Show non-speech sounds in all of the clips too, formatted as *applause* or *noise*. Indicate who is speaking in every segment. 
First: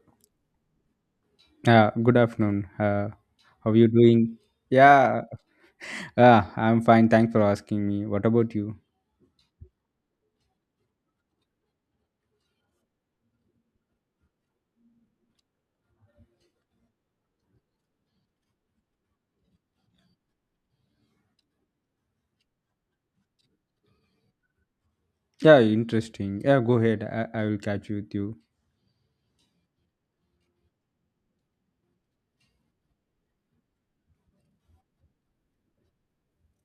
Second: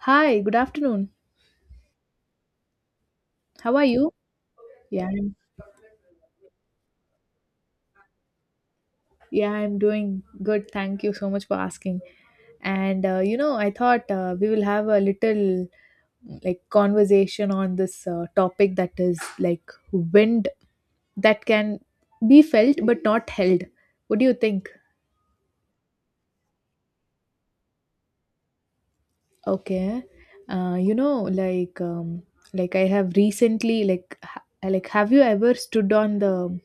Speaker 1: Hi, good afternoon.
Speaker 2: Good afternoon. How
Speaker 1: How
Speaker 2: are
Speaker 1: are
Speaker 2: you
Speaker 1: you?
Speaker 2: doing?
Speaker 1: Yeah,
Speaker 2: Yeah,
Speaker 1: I'm,
Speaker 2: uh, I'm fine. Thanks for asking me. What about you?
Speaker 1: yeah, I'm doing good. Thank you so much for asking. And you know, I thought we will have a little like conversation on this topic that is like wind that can be felt but not held. What do you think?
Speaker 2: Yeah, interesting. Yeah, go ahead. I will catch you with you.
Speaker 1: Okay. You know, like I have recently like ha- like have you ever stood on the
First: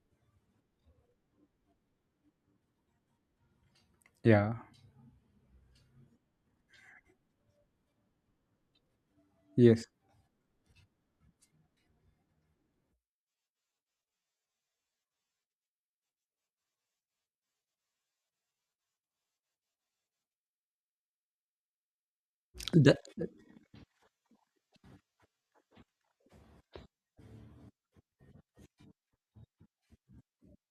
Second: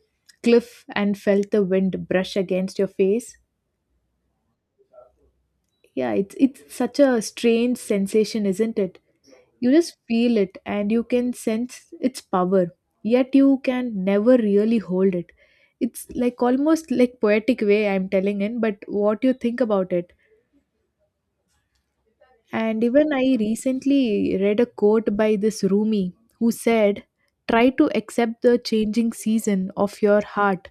Speaker 1: cliff and felt the wind brush against your face?
Speaker 2: Yeah,
Speaker 1: Yeah, it's such a strange sensation, isn't it? You
Speaker 2: yes.
Speaker 1: just feel it and you can sense its power, yet you can never really hold it. It's like almost like poetic way I'm telling in, but what you think about it. And
Speaker 2: The,
Speaker 1: even I recently read a quote by this Rumi who said, "Try to accept the changing season of your heart,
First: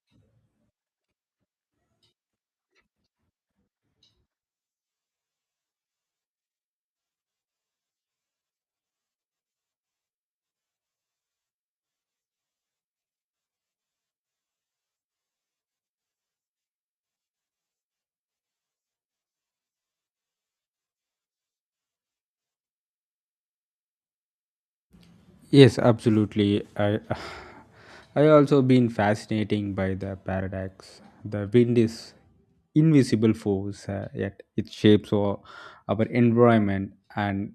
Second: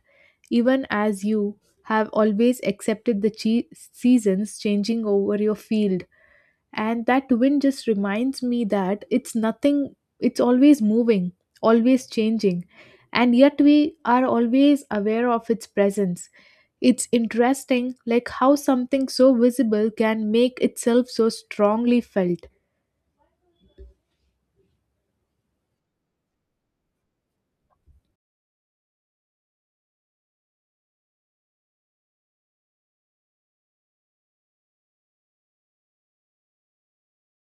Speaker 1: even as you have always accepted the seasons changing over your fields," and that wind just reminds me that it's nothing. It's always moving, always changing, and yet we are always aware of its presence. It's interesting like how something so visible can make itself so strongly felt.
Speaker 2: Yes, absolutely. I *sighs* I also been fascinating by the paradox. The wind is invisible force, yet it shapes our environment and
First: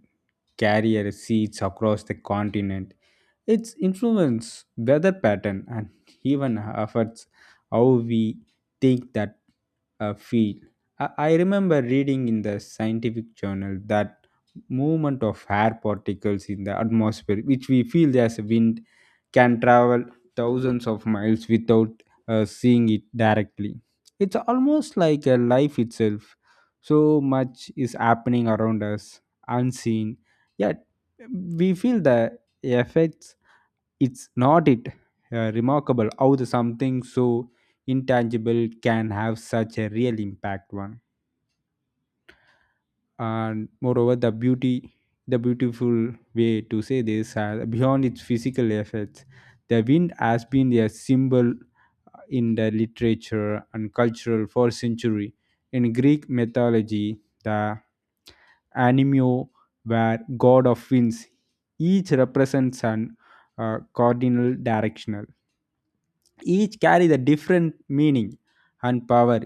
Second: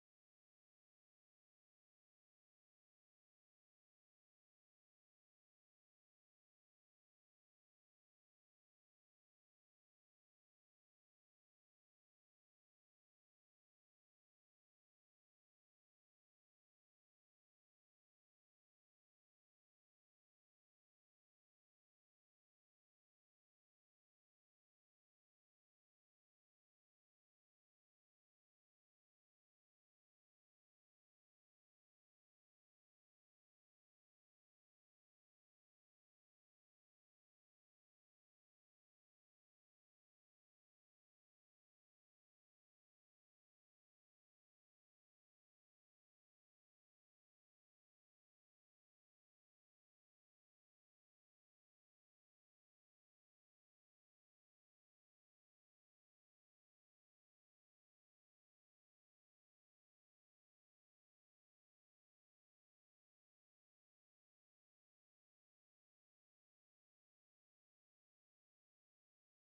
Speaker 2: carrier seeds across the continent. Its influence weather pattern and even affects how we think that feel. I remember reading in the scientific journal that movement of air particles in the atmosphere, which we feel as wind, can travel thousands of miles without seeing it directly. It's almost like a life itself. So much is happening around us, unseen. Yet we feel the effects. It's not it remarkable how the something so intangible can have such a real impact. One, and moreover the beauty, the beautiful way to say this has beyond its physical effects, the wind has been a symbol in the literature and cultural for century. In greek mythology, the animio were god of winds, each represents an cardinal directional, each carry the different meaning and power.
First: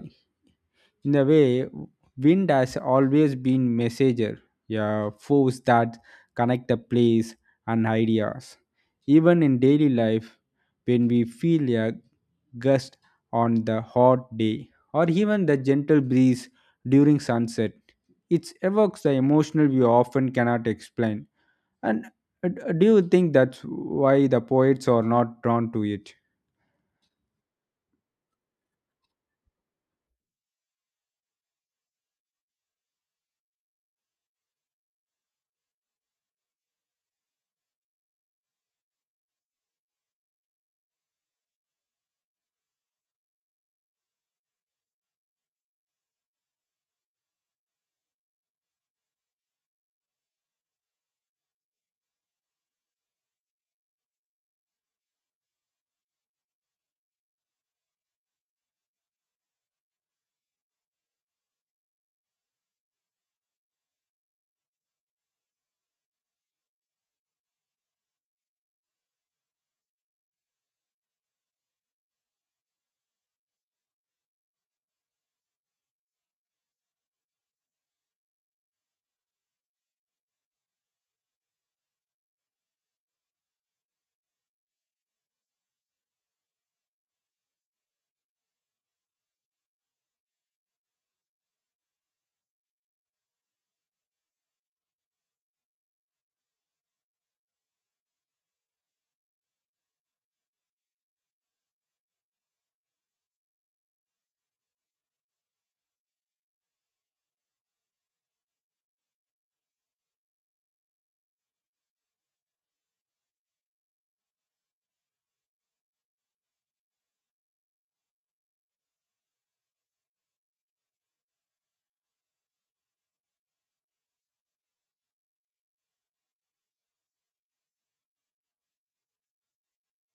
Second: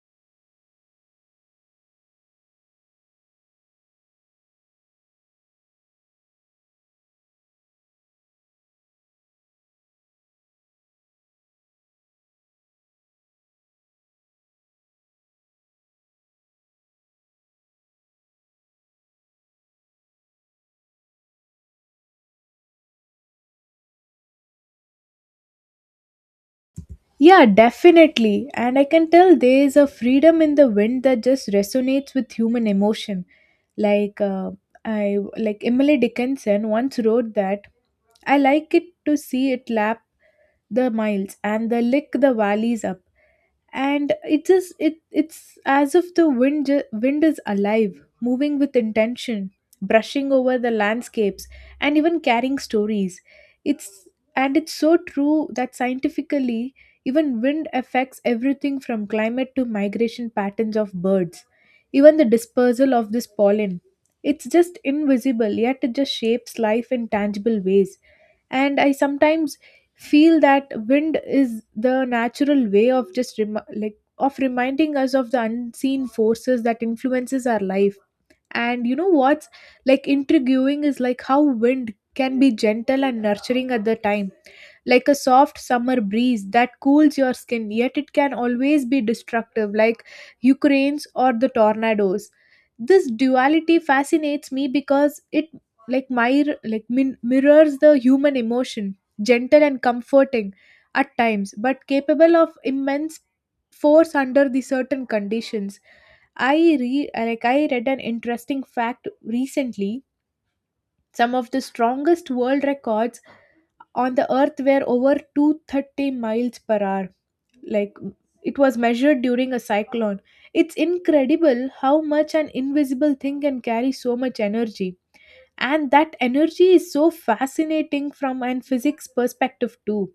Speaker 2: In a way, wind has always been messenger, yeah, force that connect the place and ideas. Even in daily life, when we feel a gust on the hot day or even the gentle breeze during sunset, it evokes the emotional we often cannot explain. And do you think that's why the poets are not drawn to it?
Speaker 1: Yeah, definitely. And I can tell there is a freedom in the wind that just resonates with human emotion. Like I like Emily Dickinson once wrote that I like it to see it lap the miles and the lick the valleys up, and it just it's as if the wind is alive, moving with intention, brushing over the landscapes, and even carrying stories. it's it's so true that scientifically even wind affects everything from climate to migration patterns of birds, even the dispersal of this pollen. It's just invisible yet it just shapes life in tangible ways. And I sometimes feel that wind is the natural way of just rem- like of reminding us of the unseen forces that influences our life. And you know what's like intriguing is like how wind can be gentle and nurturing at the time, like a soft summer breeze that cools your skin, yet it can always be destructive, like hurricanes or the tornadoes. This duality fascinates me because it mirrors the human emotion, gentle and comforting at times, but capable of immense force under the certain conditions. I like I read an interesting fact recently. Some of the strongest world records on the earth were over 230 miles per hour, like it was measured during a cyclone. It's incredible how much an invisible thing can carry so much energy. And that energy is so fascinating from an physics perspective too.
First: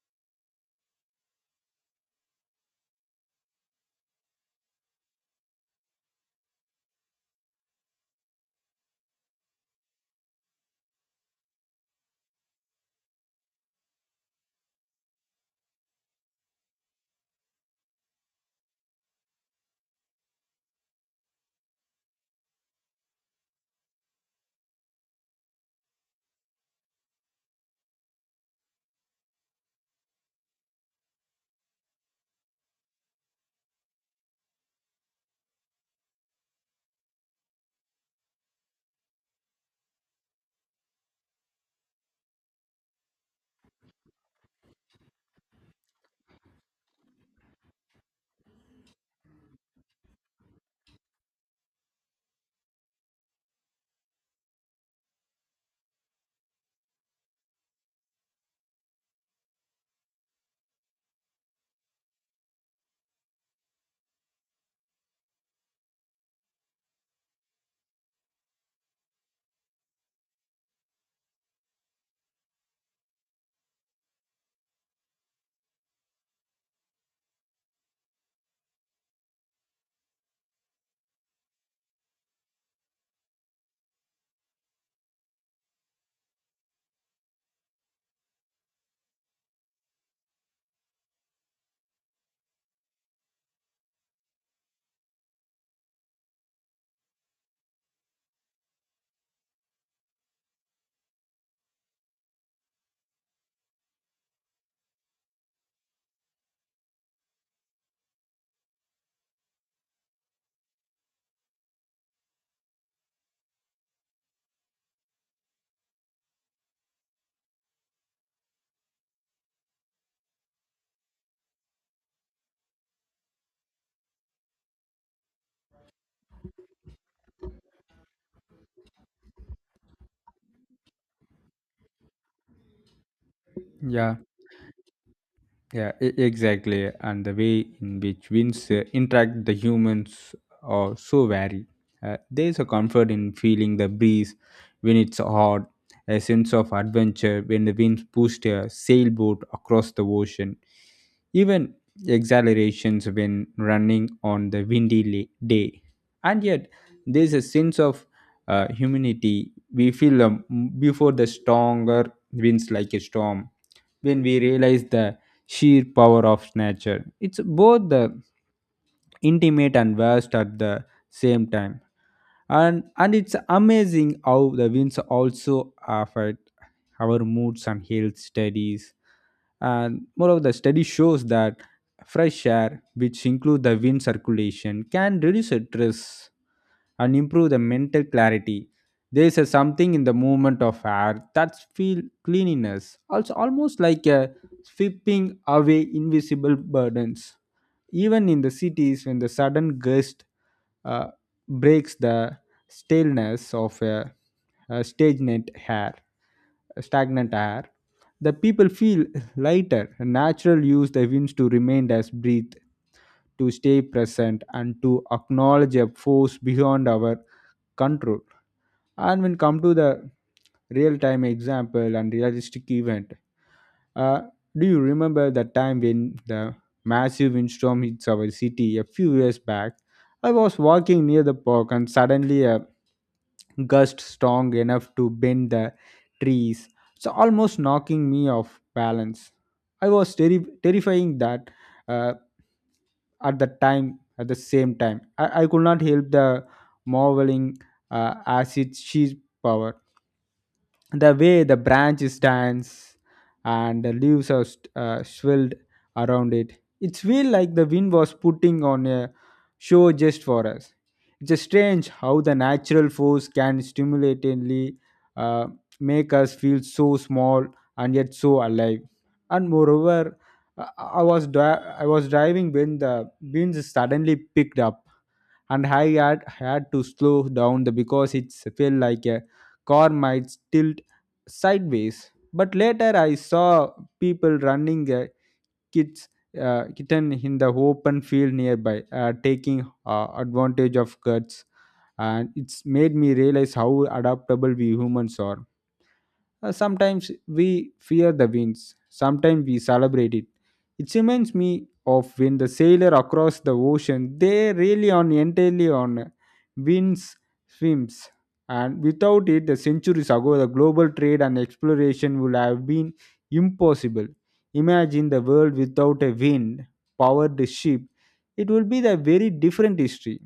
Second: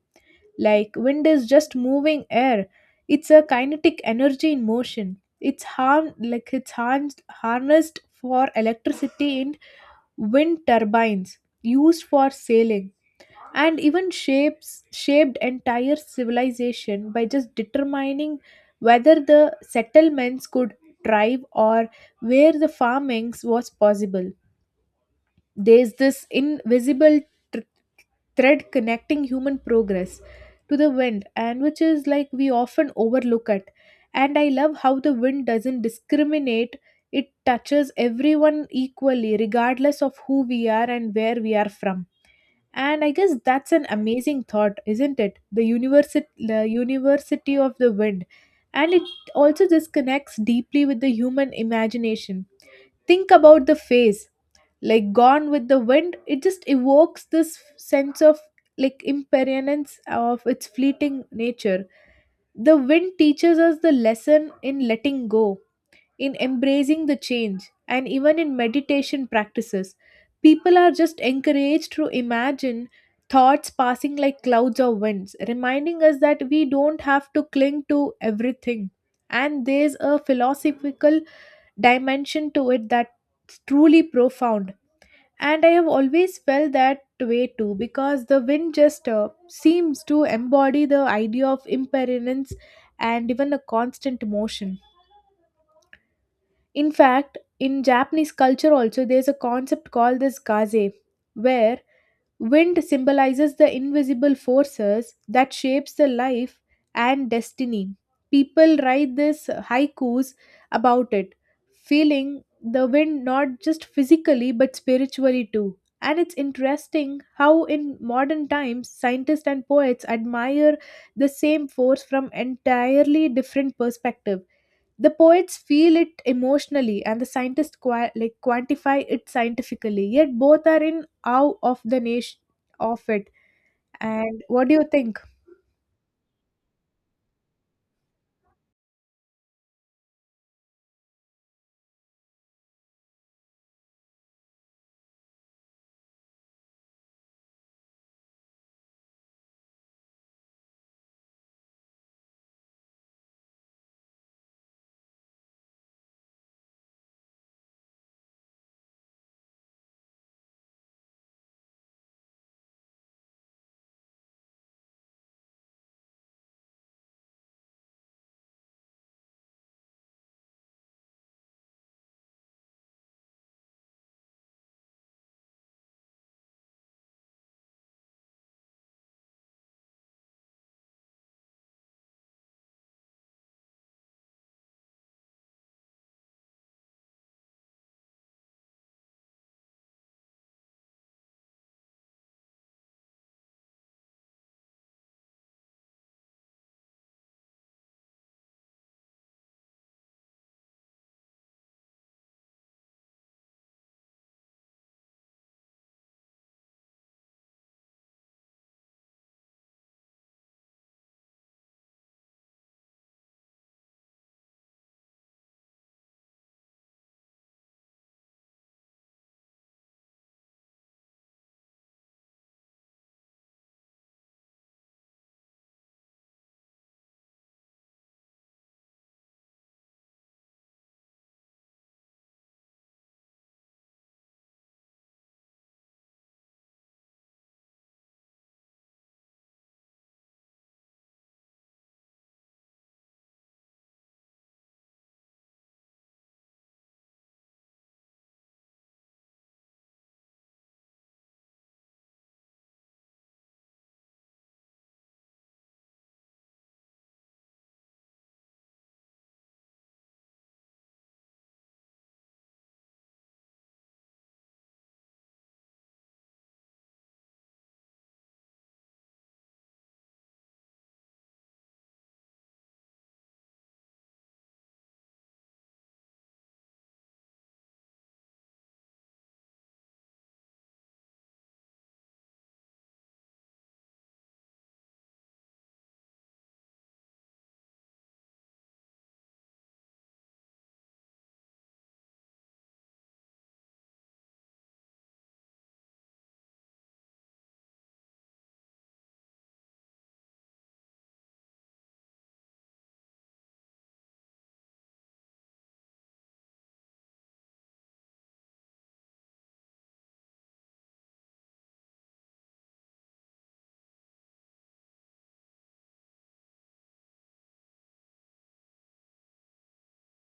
Speaker 1: Like wind is just moving air. It's a kinetic energy in motion. It's harm like It's harnessed for electricity in wind turbines, used for sailing, and even shapes shaped entire civilization by just determining whether the settlements could thrive or where the farming was possible. There's this invisible thr- thread connecting human progress to the wind, and which is like we often overlook it. And I love how the wind doesn't discriminate. It touches everyone equally regardless of who we are and where we are from. And I guess that's an amazing thought, isn't it? The university of the wind. And it also just connects deeply with the human imagination. Think about the face, like gone with the wind, it just evokes this sense of like impermanence of its fleeting nature. The wind teaches us the lesson in letting go, in embracing the change, and even in meditation practices. People are just encouraged to imagine thoughts passing like clouds or winds, reminding us that we don't have to cling to everything. And there's a philosophical dimension to it that's truly profound. And I have always felt that way too because the wind just seems to embody the idea of impermanence and even a constant motion. In fact, in Japanese culture also there's a concept called this kaze, where wind symbolizes the invisible forces that shapes the life and destiny. People write this haikus about it, feeling the wind not just physically but spiritually too. And it's interesting how in modern times scientists and poets admire the same force from entirely different perspectives. The poets feel it emotionally and the scientists quantify it scientifically, yet both are in awe of the nation of it.
Speaker 2: Yeah.
Speaker 1: And what do you think?
Speaker 2: Exactly. And the way in which winds interact the humans are so vary. There's a comfort in feeling the breeze when it's hot, a sense of adventure when the winds pushed a sailboat across the ocean, even exhilarations when running on the windy day. And yet, there's a sense of humanity we feel before the stronger winds like a storm when we realize the sheer power of nature. It's both the intimate and vast at the same time. And it's amazing how the winds also affect our moods and health studies. And moreover, the study shows that fresh air, which include the wind circulation, can reduce stress and improve the mental clarity. There is a something in the movement of air that feel cleanliness. Also, almost like a sweeping away invisible burdens. Even in the cities, when the sudden gust uh, breaks the staleness of a stagnant air, stagnant air, the people feel lighter. Natural use the winds to remain as breathe, to stay present, and to acknowledge a force beyond our control. And when come to the real-time example and realistic event, uh, do you remember that time when the massive windstorm hits our city a few years back? I was walking near the park and suddenly a gust strong enough to bend the trees, so almost knocking me off balance. I was terrifying that uh, at the same time, I could not help the marveling at its sheer power, the way the branch stands and the leaves are swirled around it. It feels like the wind was putting on a show just for us. It's just strange how the natural force can stimulatingly uh, make us feel so small and yet so alive. And moreover, i I was driving when the beans suddenly picked up, and I had to slow down the because it felt like a car might tilt sideways. But later I saw people running a kids kitten in the open field nearby, taking advantage of cuts, and it's made me realize how adaptable we humans are. Sometimes we fear the winds, sometimes we celebrate it. It reminds me of when the sailor across the ocean, they really on entirely on winds swims. And without it, the centuries ago, the global trade and exploration would have been impossible. Imagine the world without a wind powered ship. It will be the very different history.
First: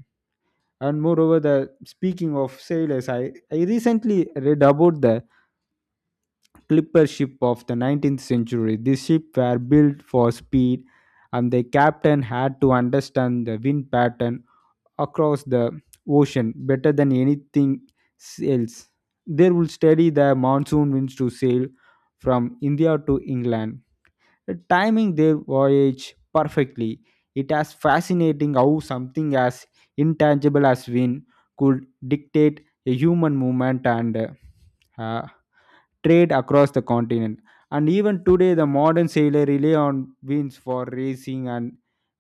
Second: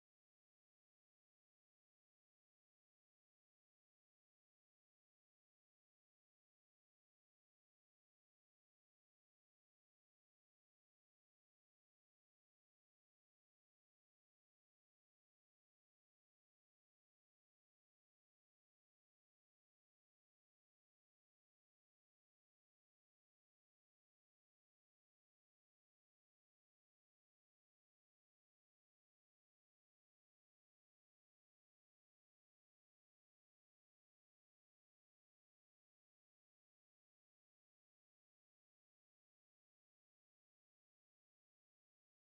Speaker 2: And moreover, the speaking of sailors, I recently read about the clipper ship of the 19th century. These ships were built for speed, and the captain had to understand the wind pattern across the ocean better than anything else. They would study the monsoon winds to sail from India to England, timing their voyage perfectly. It is fascinating how something as intangible as wind could dictate a human movement and uh, trade across the continent. And even today, the modern sailor rely on winds for racing and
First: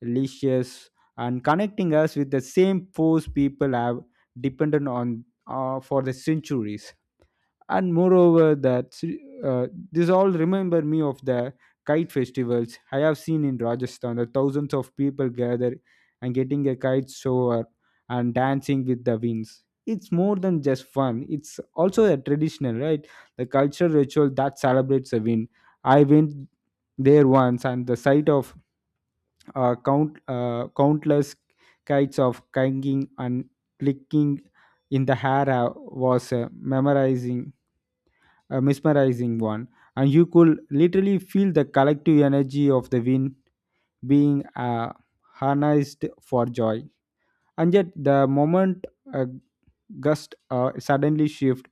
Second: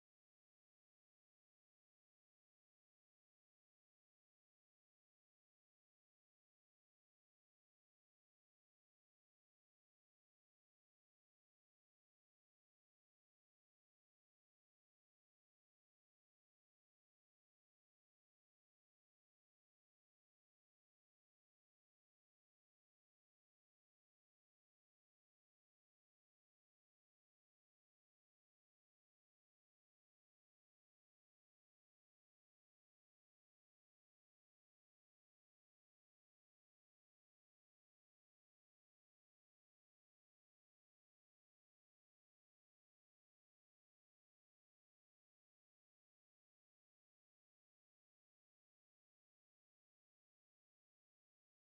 Speaker 2: leashes, and connecting us with the same force people have depended on for the centuries. And moreover, that this all remember me of the kite festivals I have seen in rajasthan. The thousands of people gather and getting a kite shower and dancing with the winds. It's more than just fun, it's also a traditional right, the cultural ritual that celebrates the wind. I went there once, and the sight of countless kites of kanging and clicking in the hair was memorizing a mesmerizing one, and you could literally feel the collective energy of the wind being harnessed for joy. And yet, the moment a gust suddenly shift,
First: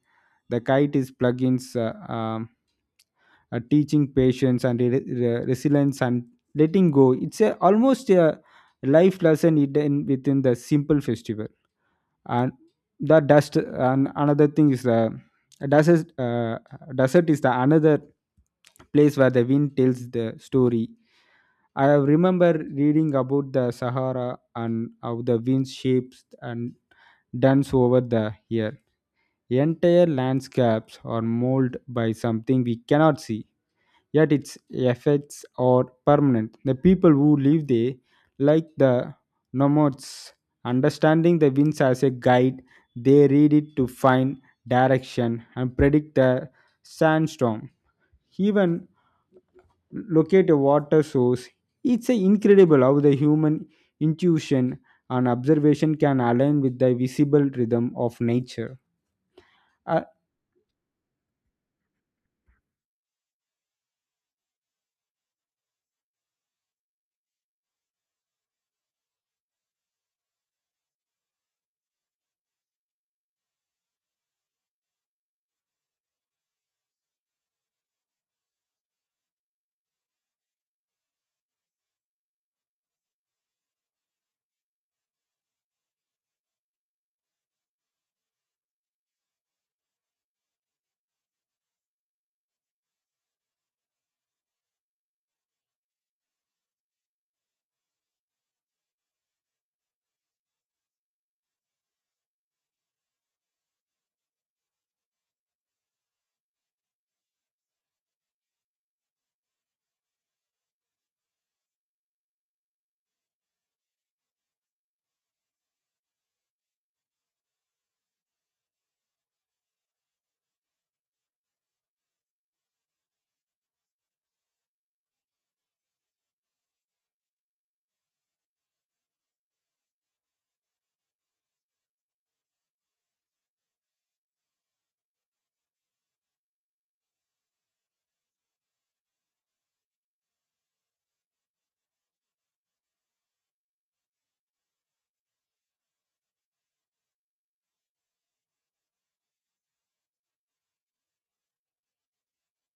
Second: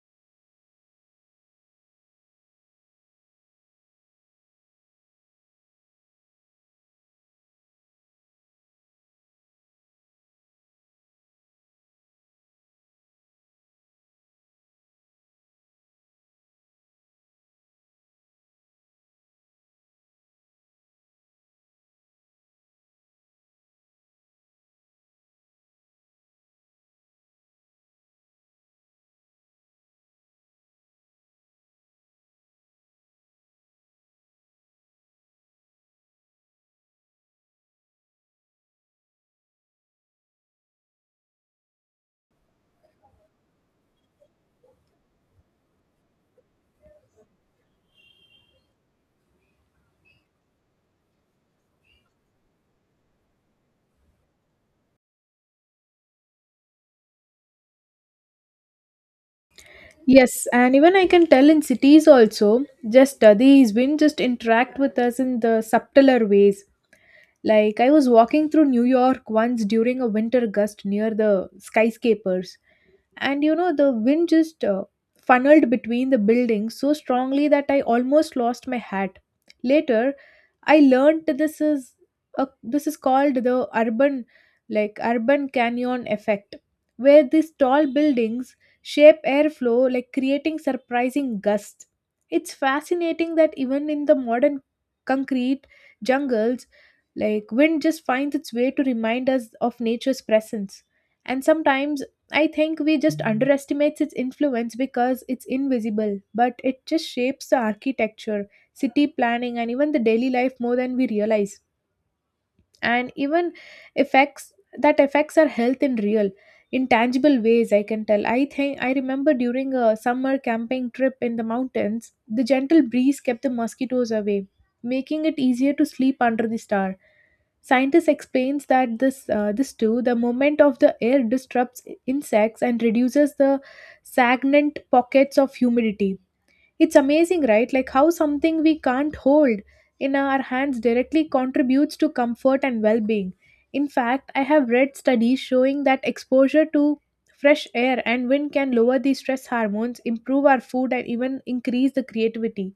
Speaker 2: the kite is plugins teaching patience and resilience and letting go. It's a, almost a life lesson hidden within the simple festival. And the dust and another thing is the desert. Desert is the another place where the wind tells the story. I have remember reading about the sahara and how the wind shapes and dance over the here. Entire landscapes are molded by something we cannot see, yet its effects are permanent. The people who live there, like the nomads, understanding the winds as a guide, they read it to find direction and predict the sandstorm. Even locate a water source. It's incredible how the human intuition and observation can align with the visible rhythm of nature. Uh,
Speaker 1: Yes, and even I can tell in cities also, just these wind just interact with us in the subtler ways. Like I was walking through New York once during a winter gust near the skyscrapers, and you know the wind just funneled between the buildings so strongly that I almost lost my hat. Later, I learned that this is this is called the urban canyon effect, where these tall buildings shape airflow like creating surprising gusts. It's fascinating that even in the modern concrete jungles, like wind just finds its way to remind us of nature's presence. And sometimes I think we just underestimates its influence because it's invisible, but it just shapes the architecture, city planning, and even the daily life more than we realize. And even effects that affects our health in real intangible ways, I can tell. I think I remember during a summer camping trip in the mountains, the gentle breeze kept the mosquitoes away, making it easier to sleep under the star. Scientists explains that this too the movement of the air disrupts insects and reduces the stagnant pockets of humidity. It's amazing, right? Like how something we can't hold in our hands directly contributes to comfort and well being. In fact, I have read studies showing that exposure to fresh air and wind can lower the stress hormones, improve our food, and even increase the creativity.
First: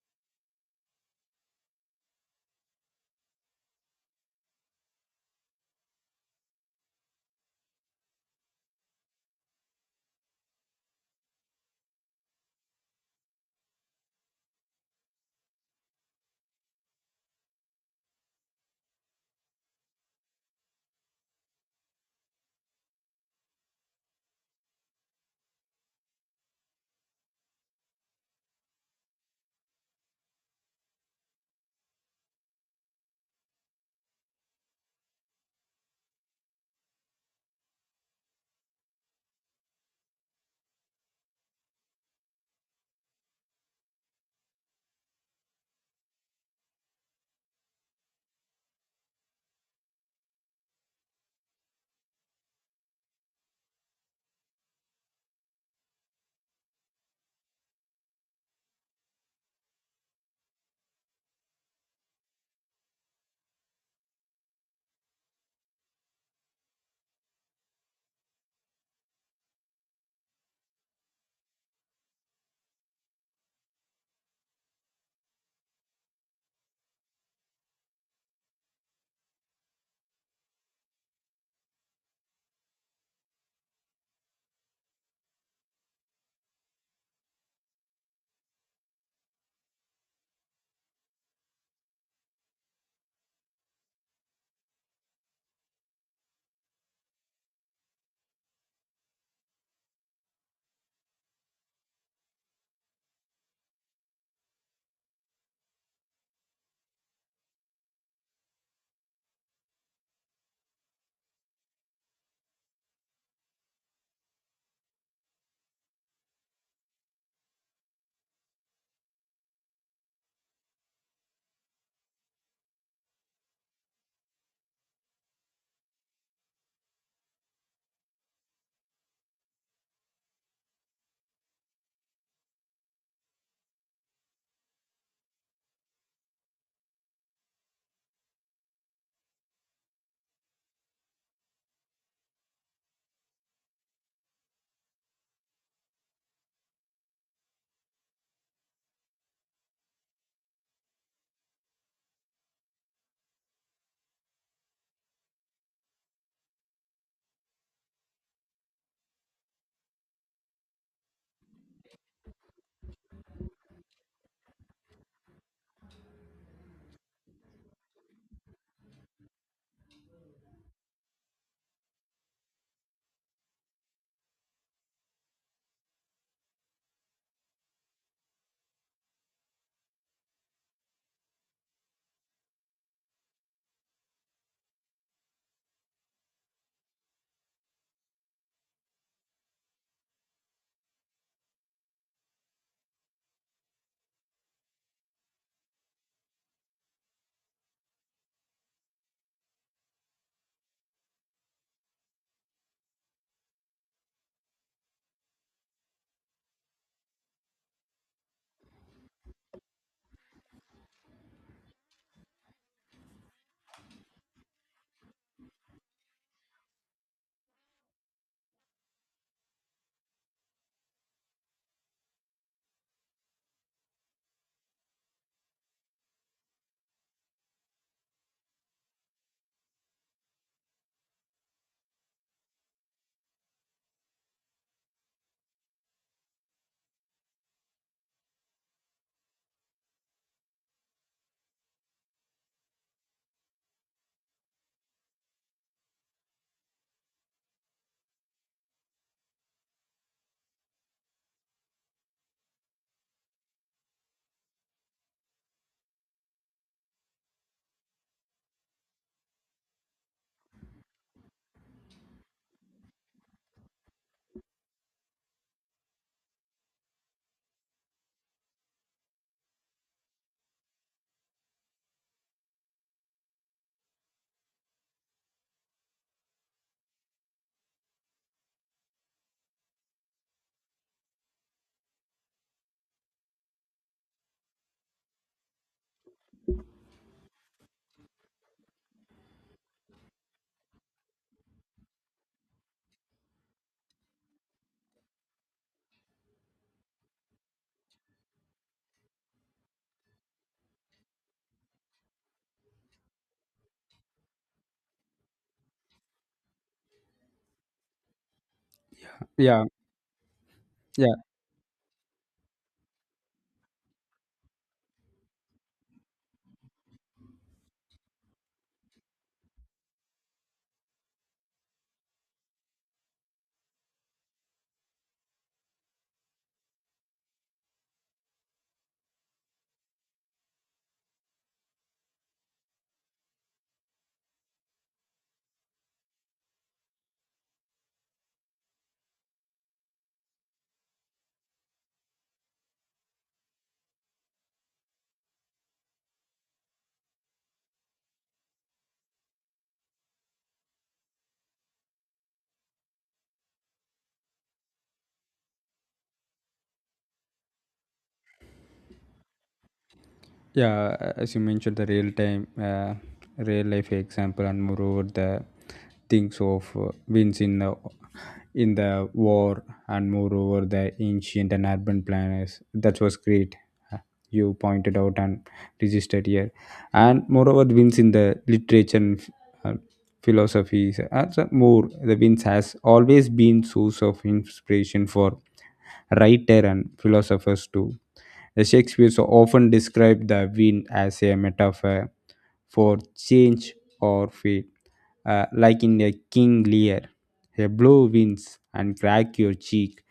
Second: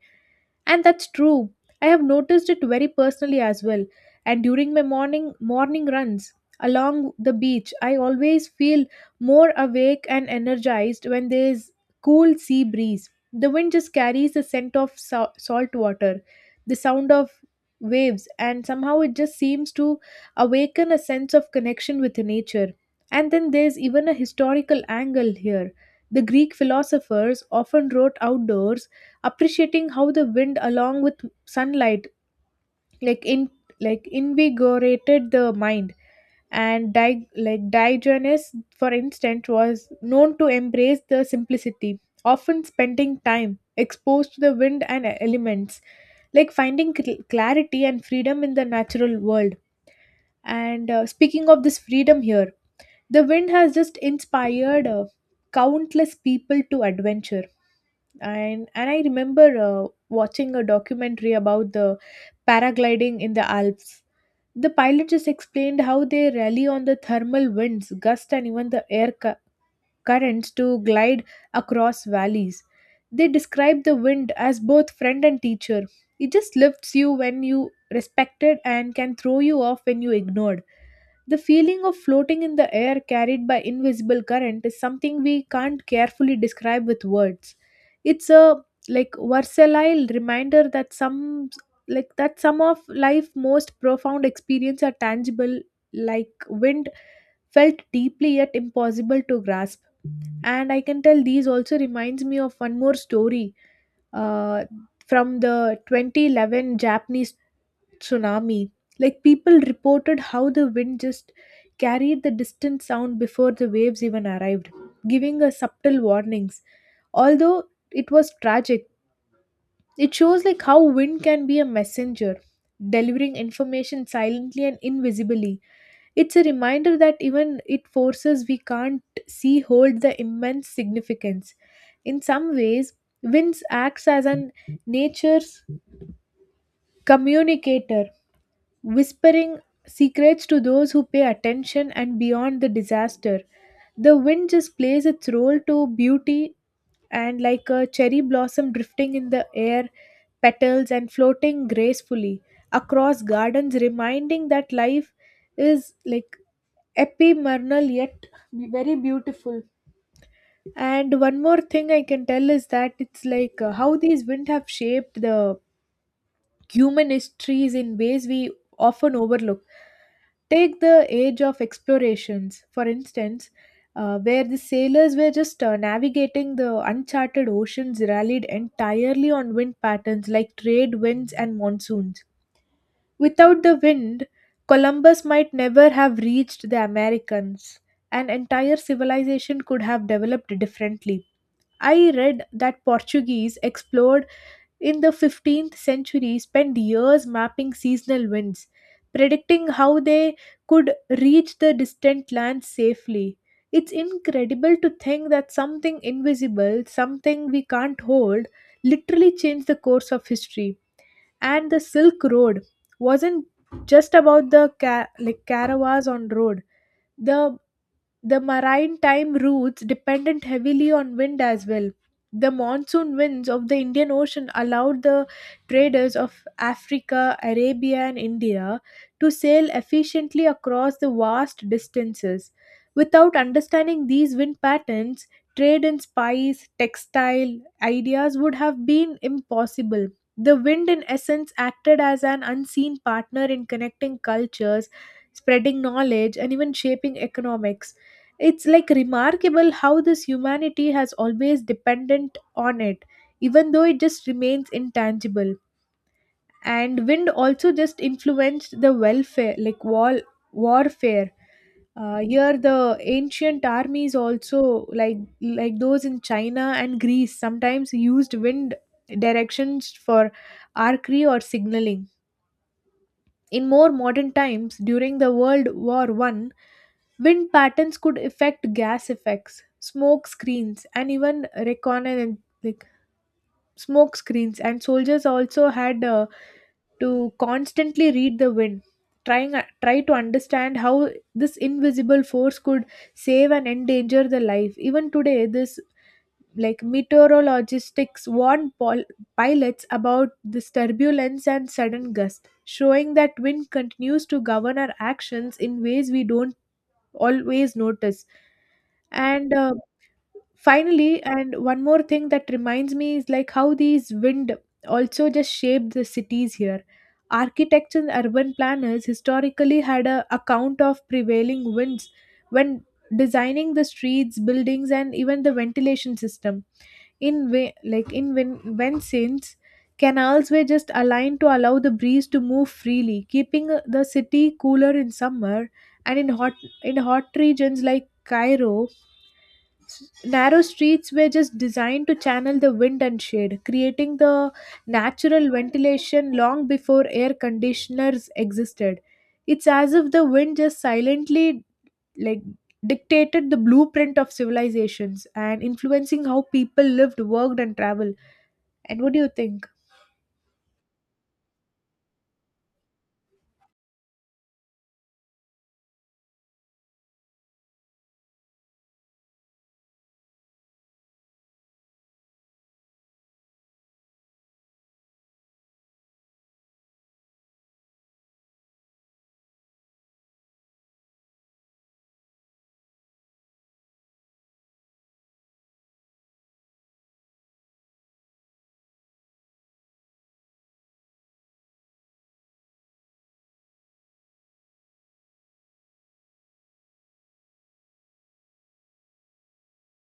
Speaker 1: And that's true. I have noticed it very personally as well. And during my morning runs along the beach, I always feel more awake and energized when there's cool sea breeze. The wind just carries the scent of salt water, the sound of waves, and somehow it just seems to awaken a sense of connection with nature. And then there's even a historical angle here. The Greek philosophers often wrote outdoors, appreciating how the wind along with sunlight like in like invigorated the mind. And Diogenes, for instance, was known to embrace the simplicity, often spending time exposed to the wind and elements, like finding clarity and freedom in the natural world. And speaking of this freedom here, the wind has just inspired countless people to adventure. And I remember watching a documentary about the paragliding in the Alps. The pilot just explained how they rely on the thermal winds, gust, and even the currents to glide across valleys. They describe the wind as both friend and teacher. It just lifts you when you respect it and can throw you off when you ignore it. The feeling of floating in the air carried by invisible current is something we can't carefully describe with words. It's a like versatile reminder that some like that some of life most profound experience are tangible, like wind, felt deeply yet impossible to grasp. And I can tell these also reminds me of one more story, uh, from the 2011 Japanese tsunami. Like people reported how the wind just carried the distant sound before the waves even arrived, giving us subtle warnings. Although it was tragic, it shows like how wind can be a messenger, delivering information silently and invisibly. It's a reminder that even it forces we can't see hold the immense significance. In some ways, winds acts as an nature's communicator, whispering secrets to those who pay attention. And beyond the disaster, the wind just plays its role to beauty, and like a cherry blossom drifting in the air, petals and floating gracefully across gardens, reminding that life is like ephemeral yet very beautiful. And one more thing I can tell is that it's like how these wind have shaped the human histories in ways we often overlook. Take the age of explorations, for instance, where the sailors were just navigating the uncharted oceans rallied entirely on wind patterns like trade winds and monsoons. Without the wind, Columbus might never have reached the Americans. An entire civilization could have developed differently. I read that Portuguese explored in the 15th century spent years mapping seasonal winds, predicting how they could reach the distant lands safely. It's incredible to think that something invisible, something we can't hold, literally changed the course of history. And the Silk Road wasn't just about the caravans on road. The the maritime routes depended heavily on wind as well. The monsoon winds of the Indian Ocean allowed the traders of Africa, Arabia, and India to sail efficiently across the vast distances. Without understanding these wind patterns, trade in spice, textile ideas would have been impossible. The wind, in essence, acted as an unseen partner in connecting cultures, spreading knowledge, and even shaping economics. It's like remarkable how this humanity has always dependent on it, even though it just remains intangible. And wind also just influenced the welfare, like wall warfare. Here, the ancient armies also, like those in China and Greece, sometimes used wind directions for archery or signaling. In more modern times, during the World War One, wind patterns could affect gas effects, smoke screens, and even reconnaissance like smoke screens. And soldiers also had to constantly read the wind, trying try to understand how this invisible force could save and endanger the life. Even today, this like meteorologists warned pilots about this turbulence and sudden gust, showing that wind continues to govern our actions in ways we don't always notice. And
Speaker 2: yeah.
Speaker 1: finally, and one more thing that reminds me is like how these wind also just shaped the cities here. Architects and urban planners historically had a account of prevailing winds when designing the streets, buildings, and even the ventilation system. In way, like in Vincennes, canals were just aligned to allow the breeze to move freely, keeping the city cooler in summer. And in hot regions like Cairo, narrow streets were just designed to channel the wind and shade, creating the natural ventilation long before air conditioners existed. It's as if the wind just silently like dictated the blueprint of civilizations and influencing how people lived, worked, and traveled. And what do you think?
Speaker 2: Yeah, as you mentioned, the real time, uh, real life example, and moreover the things of wins in the war, and moreover the ancient and urban planners. That was great. uh, You pointed out and registered here, and moreover the wins in the literature and uh, philosophies. And so more, the wins has always been source of inspiration for writer and philosophers too. The Shakespeare so often described the wind as a metaphor for change or fate, like in a King Lear. A blow winds and crack your cheek,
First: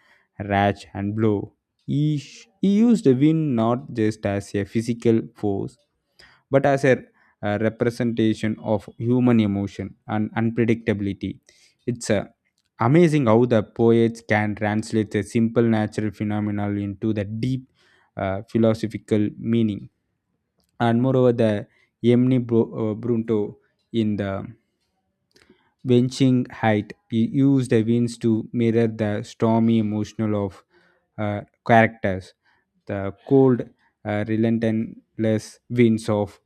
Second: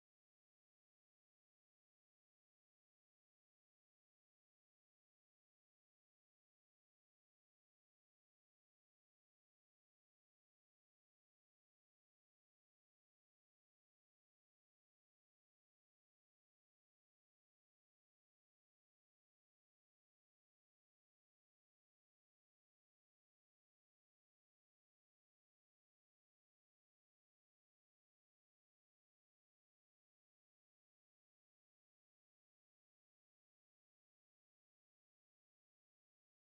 Speaker 2: rash and blow. He used the wind not just as a physical force, but as a representation of human emotion and unpredictability. It's amazing how the poets can translate a simple natural phenomenon into the deep philosophical meaning. And moreover, the Brunto in the benching height. He used the winds to mirror the stormy emotional of uh, characters. The cold, relentless winds of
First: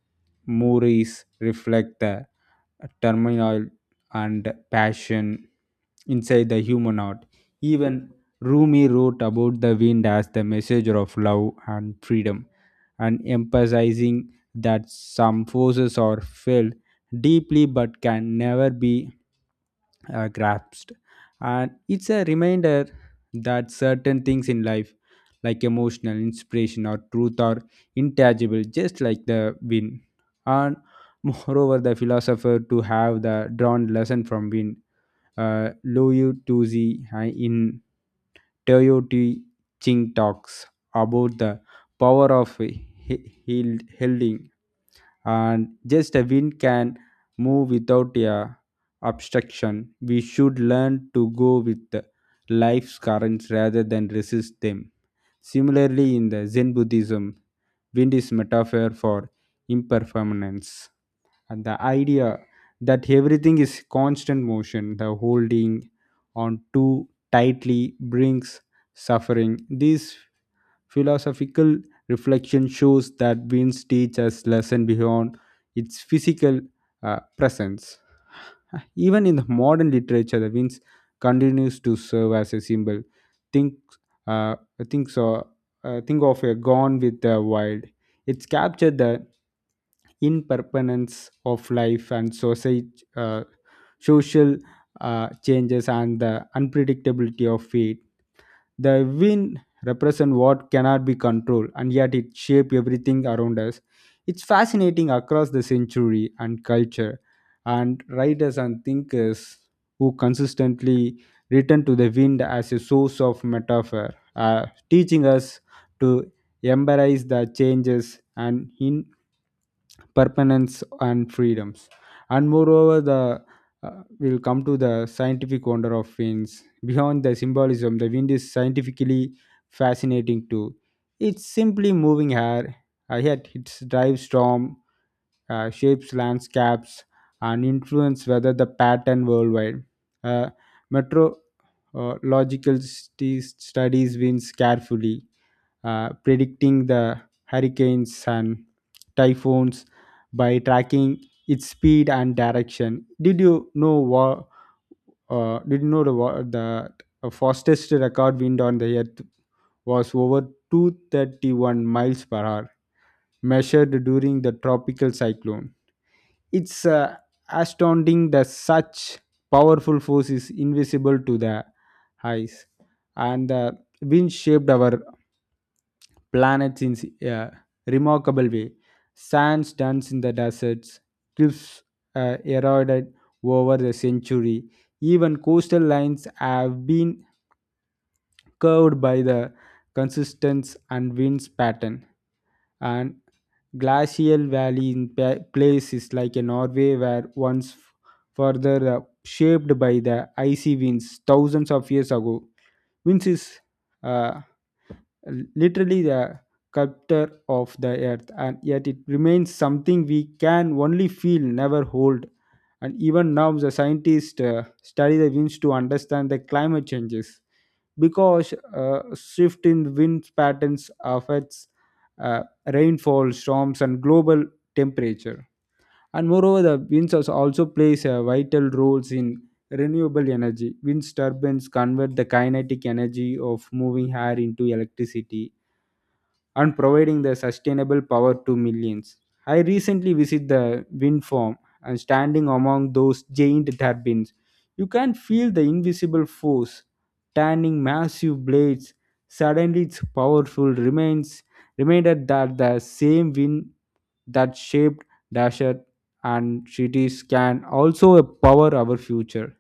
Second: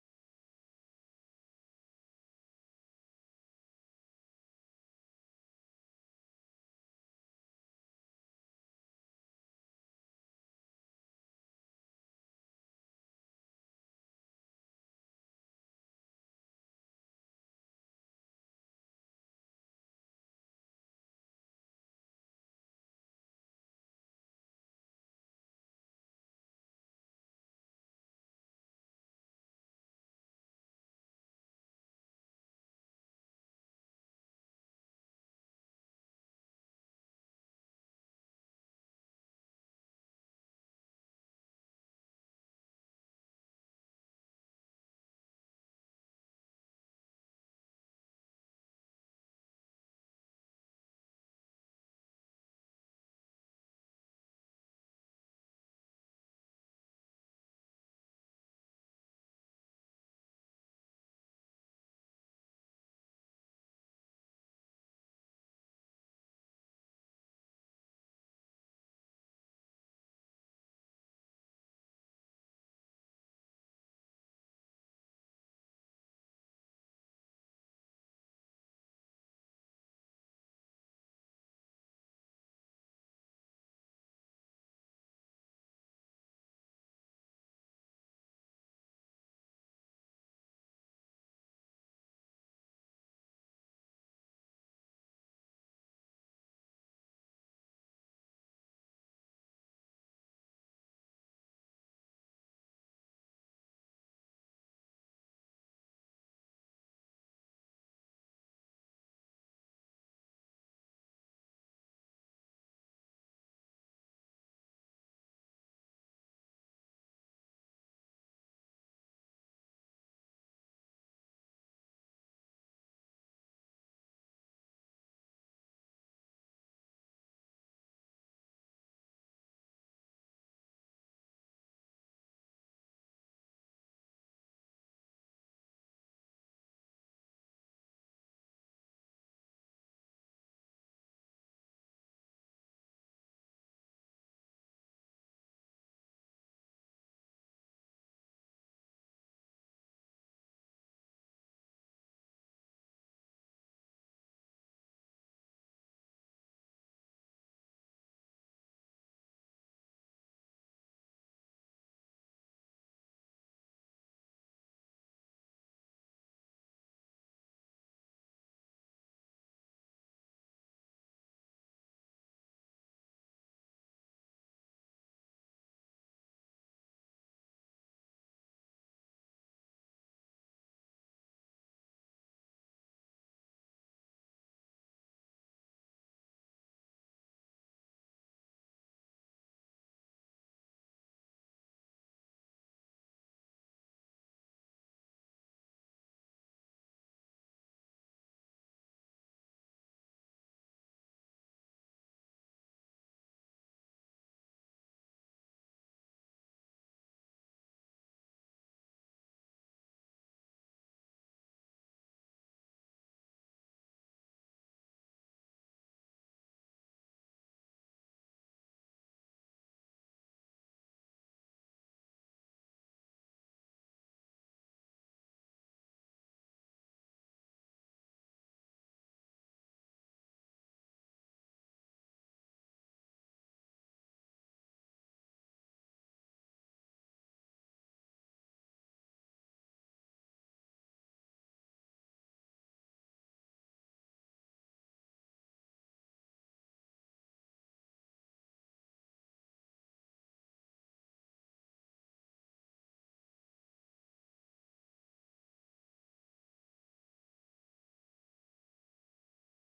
Speaker 2: Moore's reflect the turmoil and passion inside the human heart. Even Rumi wrote about the wind as the messenger of love and freedom, and emphasizing that some forces are felt deeply but can never be grasped. And it's a reminder that certain things in life, like emotional inspiration or truth, are intangible, just like the wind. And *laughs* moreover, the philosopher to have the drawn lesson from wind, Liu Tuzi in Toyota Ching talks about the power of helding and just a wind can move without a obstruction. We should learn to go with the life's currents rather than resist them. Similarly, in the Zen Buddhism, wind is metaphor for impermanence and the idea that everything is constant motion, the holding on too tightly brings suffering. These philosophical reflection shows that winds teach us lesson beyond its physical presence. Even in the modern literature, the winds continues to serve as a symbol. Think, uh, think so. Think of a gone with the wild. It's captured the impermanence of life and society, uh, social changes and the unpredictability of fate. The wind represents what cannot be controlled, and yet it shapes everything around us. It's fascinating across the century and culture, and writers and thinkers who consistently return to the wind as a source of metaphor, teaching us to embrace the changes and in permanence and freedoms. And moreover, the will come to the scientific wonder of winds. Beyond the symbolism, the wind is scientifically fascinating too. It's simply moving air, yet it drives storm, shapes landscapes and influence whether the pattern worldwide. uh, Metro uh, studies winds carefully, predicting the hurricanes and typhoons by tracking its speed and direction. Did you know what? Did you know the fastest record wind on the earth was over 231 miles per hour, measured during the tropical cyclone. It's astounding that such powerful force is invisible to the eyes, and the wind shaped our planets in a remarkable way. Sands dunes in the deserts, cliffs eroded over the century. Even coastal lines have been curved by the consistence and winds pattern. And glacial valley in place like a Norway where further shaped by the icy winds thousands of years ago. Winds is uh, literally the captor of the earth, and yet it remains something we can only feel, never hold. And even now the scientists study the winds to understand the climate changes, because shift in wind patterns affects uh, rainfall, storms, and global temperature. And moreover, the winds also plays vital roles in renewable energy. Wind turbines convert the kinetic energy of moving air into electricity and providing the sustainable power to millions. I recently visited the wind farm, and standing among those giant turbines, you can feel the invisible force turning massive blades. Suddenly, its powerful remains reminded that the same wind that shaped Dasher and cities can also power our future.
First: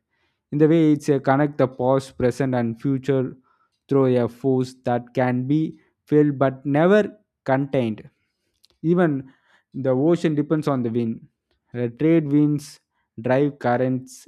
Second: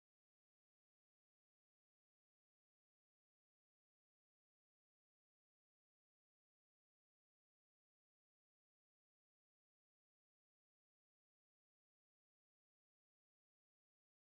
Speaker 2: In the way, it's a connect the past, present, and future through a force that can be filled but never contained. Even the ocean depends on the wind. Trade winds drive currents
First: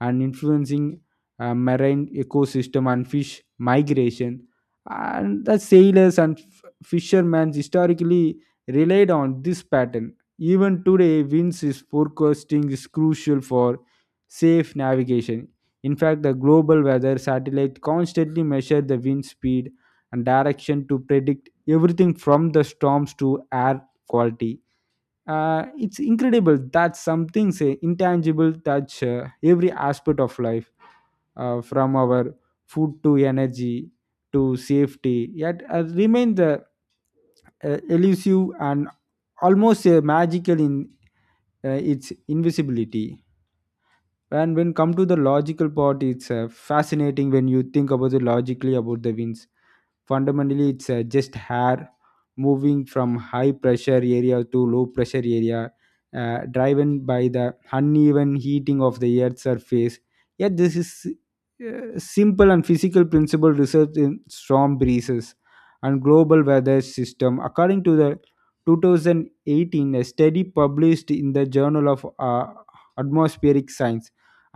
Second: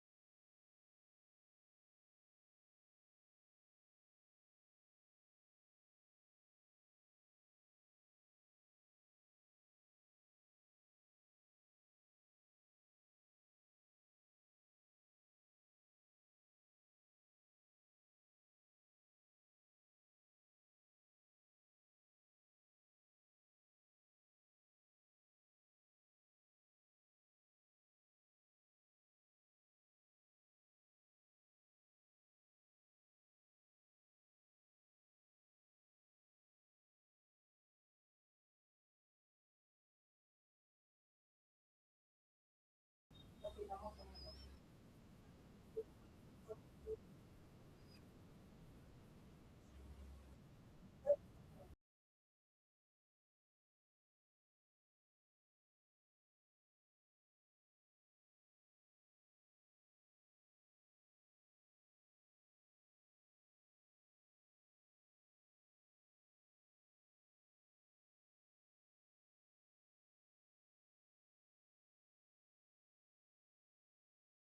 Speaker 2: and influencing marine ecosystem and fish migration. And the sailors and fishermen historically relied on this pattern. Even today, winds is forecasting is crucial for safe navigation. In fact, the global weather satellite constantly measures the wind speed and direction to predict everything from the storms to air quality. It's incredible that something say intangible touch every aspect of life, from our food to energy to safety, yet remain the elusive and almost magical in its invisibility. And when come to the logical part, it's fascinating. When you think about it logically about the winds, fundamentally it's just hair moving from high pressure area to low pressure area, driven by the uneven heating of the earth's surface. Yet this is simple and physical principle research in storm breezes and global weather system. According to the 2018 a study published in the journal of atmospheric science,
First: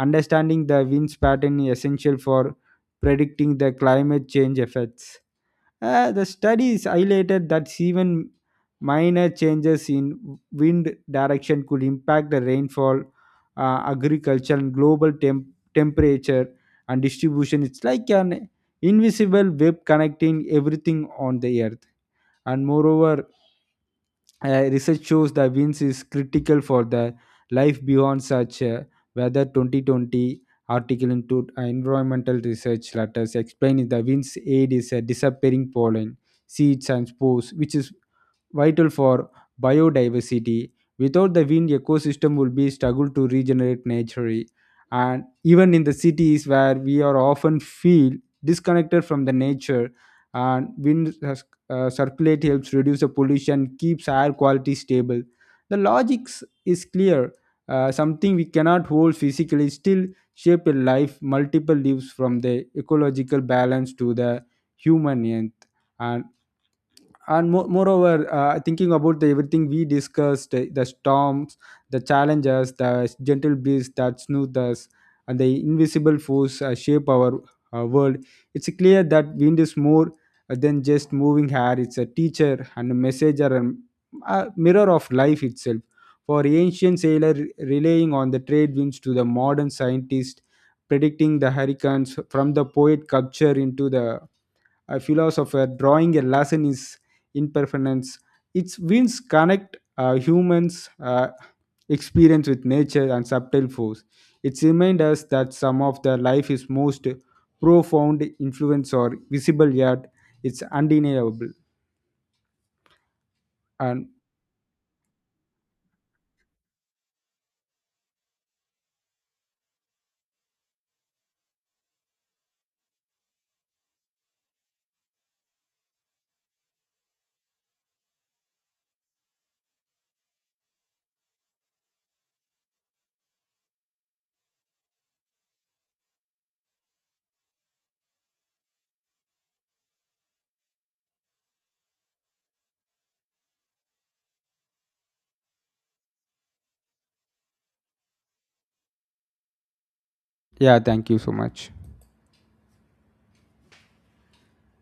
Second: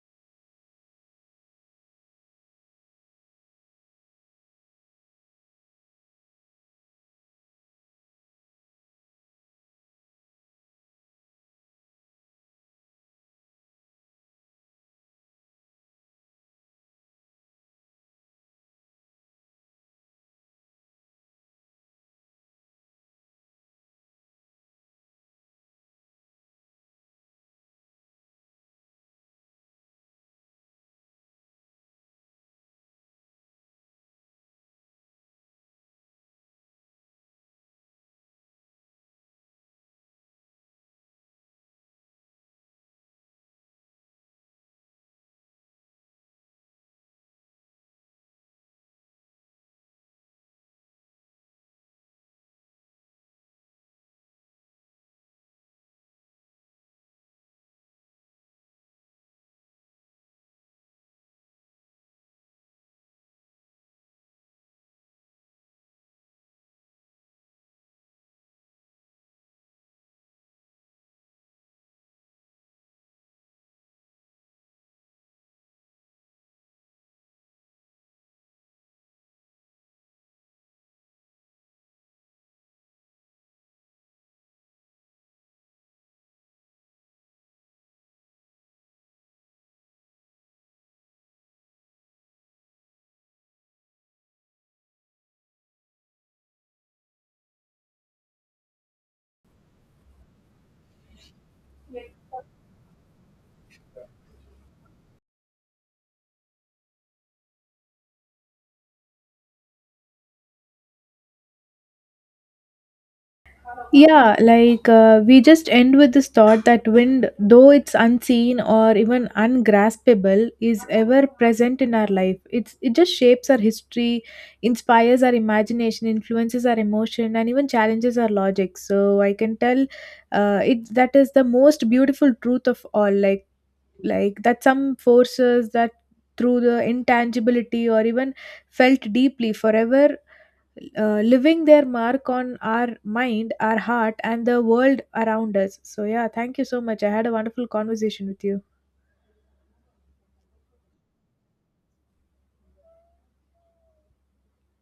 Speaker 2: understanding the winds pattern is essential for predicting the climate change effects. The studies highlighted that even minor changes in wind direction could impact the rainfall, agriculture, and global temperature and distribution. It's like an invisible web connecting everything on the earth. And moreover, research shows the winds is critical for the life beyond such weather. 2020 article into environmental research letters explaining the winds aid is a disappearing pollen, seeds, and spores, which is vital for biodiversity. Without the wind, ecosystem will be struggle to regenerate naturally. And even in the cities where we are often feel disconnected from the nature, and circulate helps reduce the pollution, keeps air quality stable. The logic is clear. Something we cannot hold physically still shape a life multiple lives, from the ecological balance to the human end. And moreover, thinking about the everything we discussed, the storms, the challenges, the gentle breeze that soothes us, and the invisible force shape our world, it's clear that wind is more than just moving hair. It's a teacher and a messenger and a mirror of life itself. For ancient sailor relying on the trade winds to the modern scientist predicting the hurricanes, from the poet culture into the a philosopher drawing a lesson is impermanence. Its winds connect humans' experience with nature and subtle force. It reminds us that some of the life is most profound influence or visible, yet it's undeniable. And
Speaker 1: Yeah, like we just end with this thought that wind, though it's unseen or even ungraspable, is ever present in our life. It just shapes our history, inspires our imagination, influences our emotion, and even challenges our logic. So I can tell, it that is the most beautiful truth of all. That some forces that through the intangibility or even felt deeply forever, living their mark on our mind, our heart, and the world around us. So, yeah, thank you so much. I had a wonderful conversation with you.
Speaker 2: yeah, thank you so much.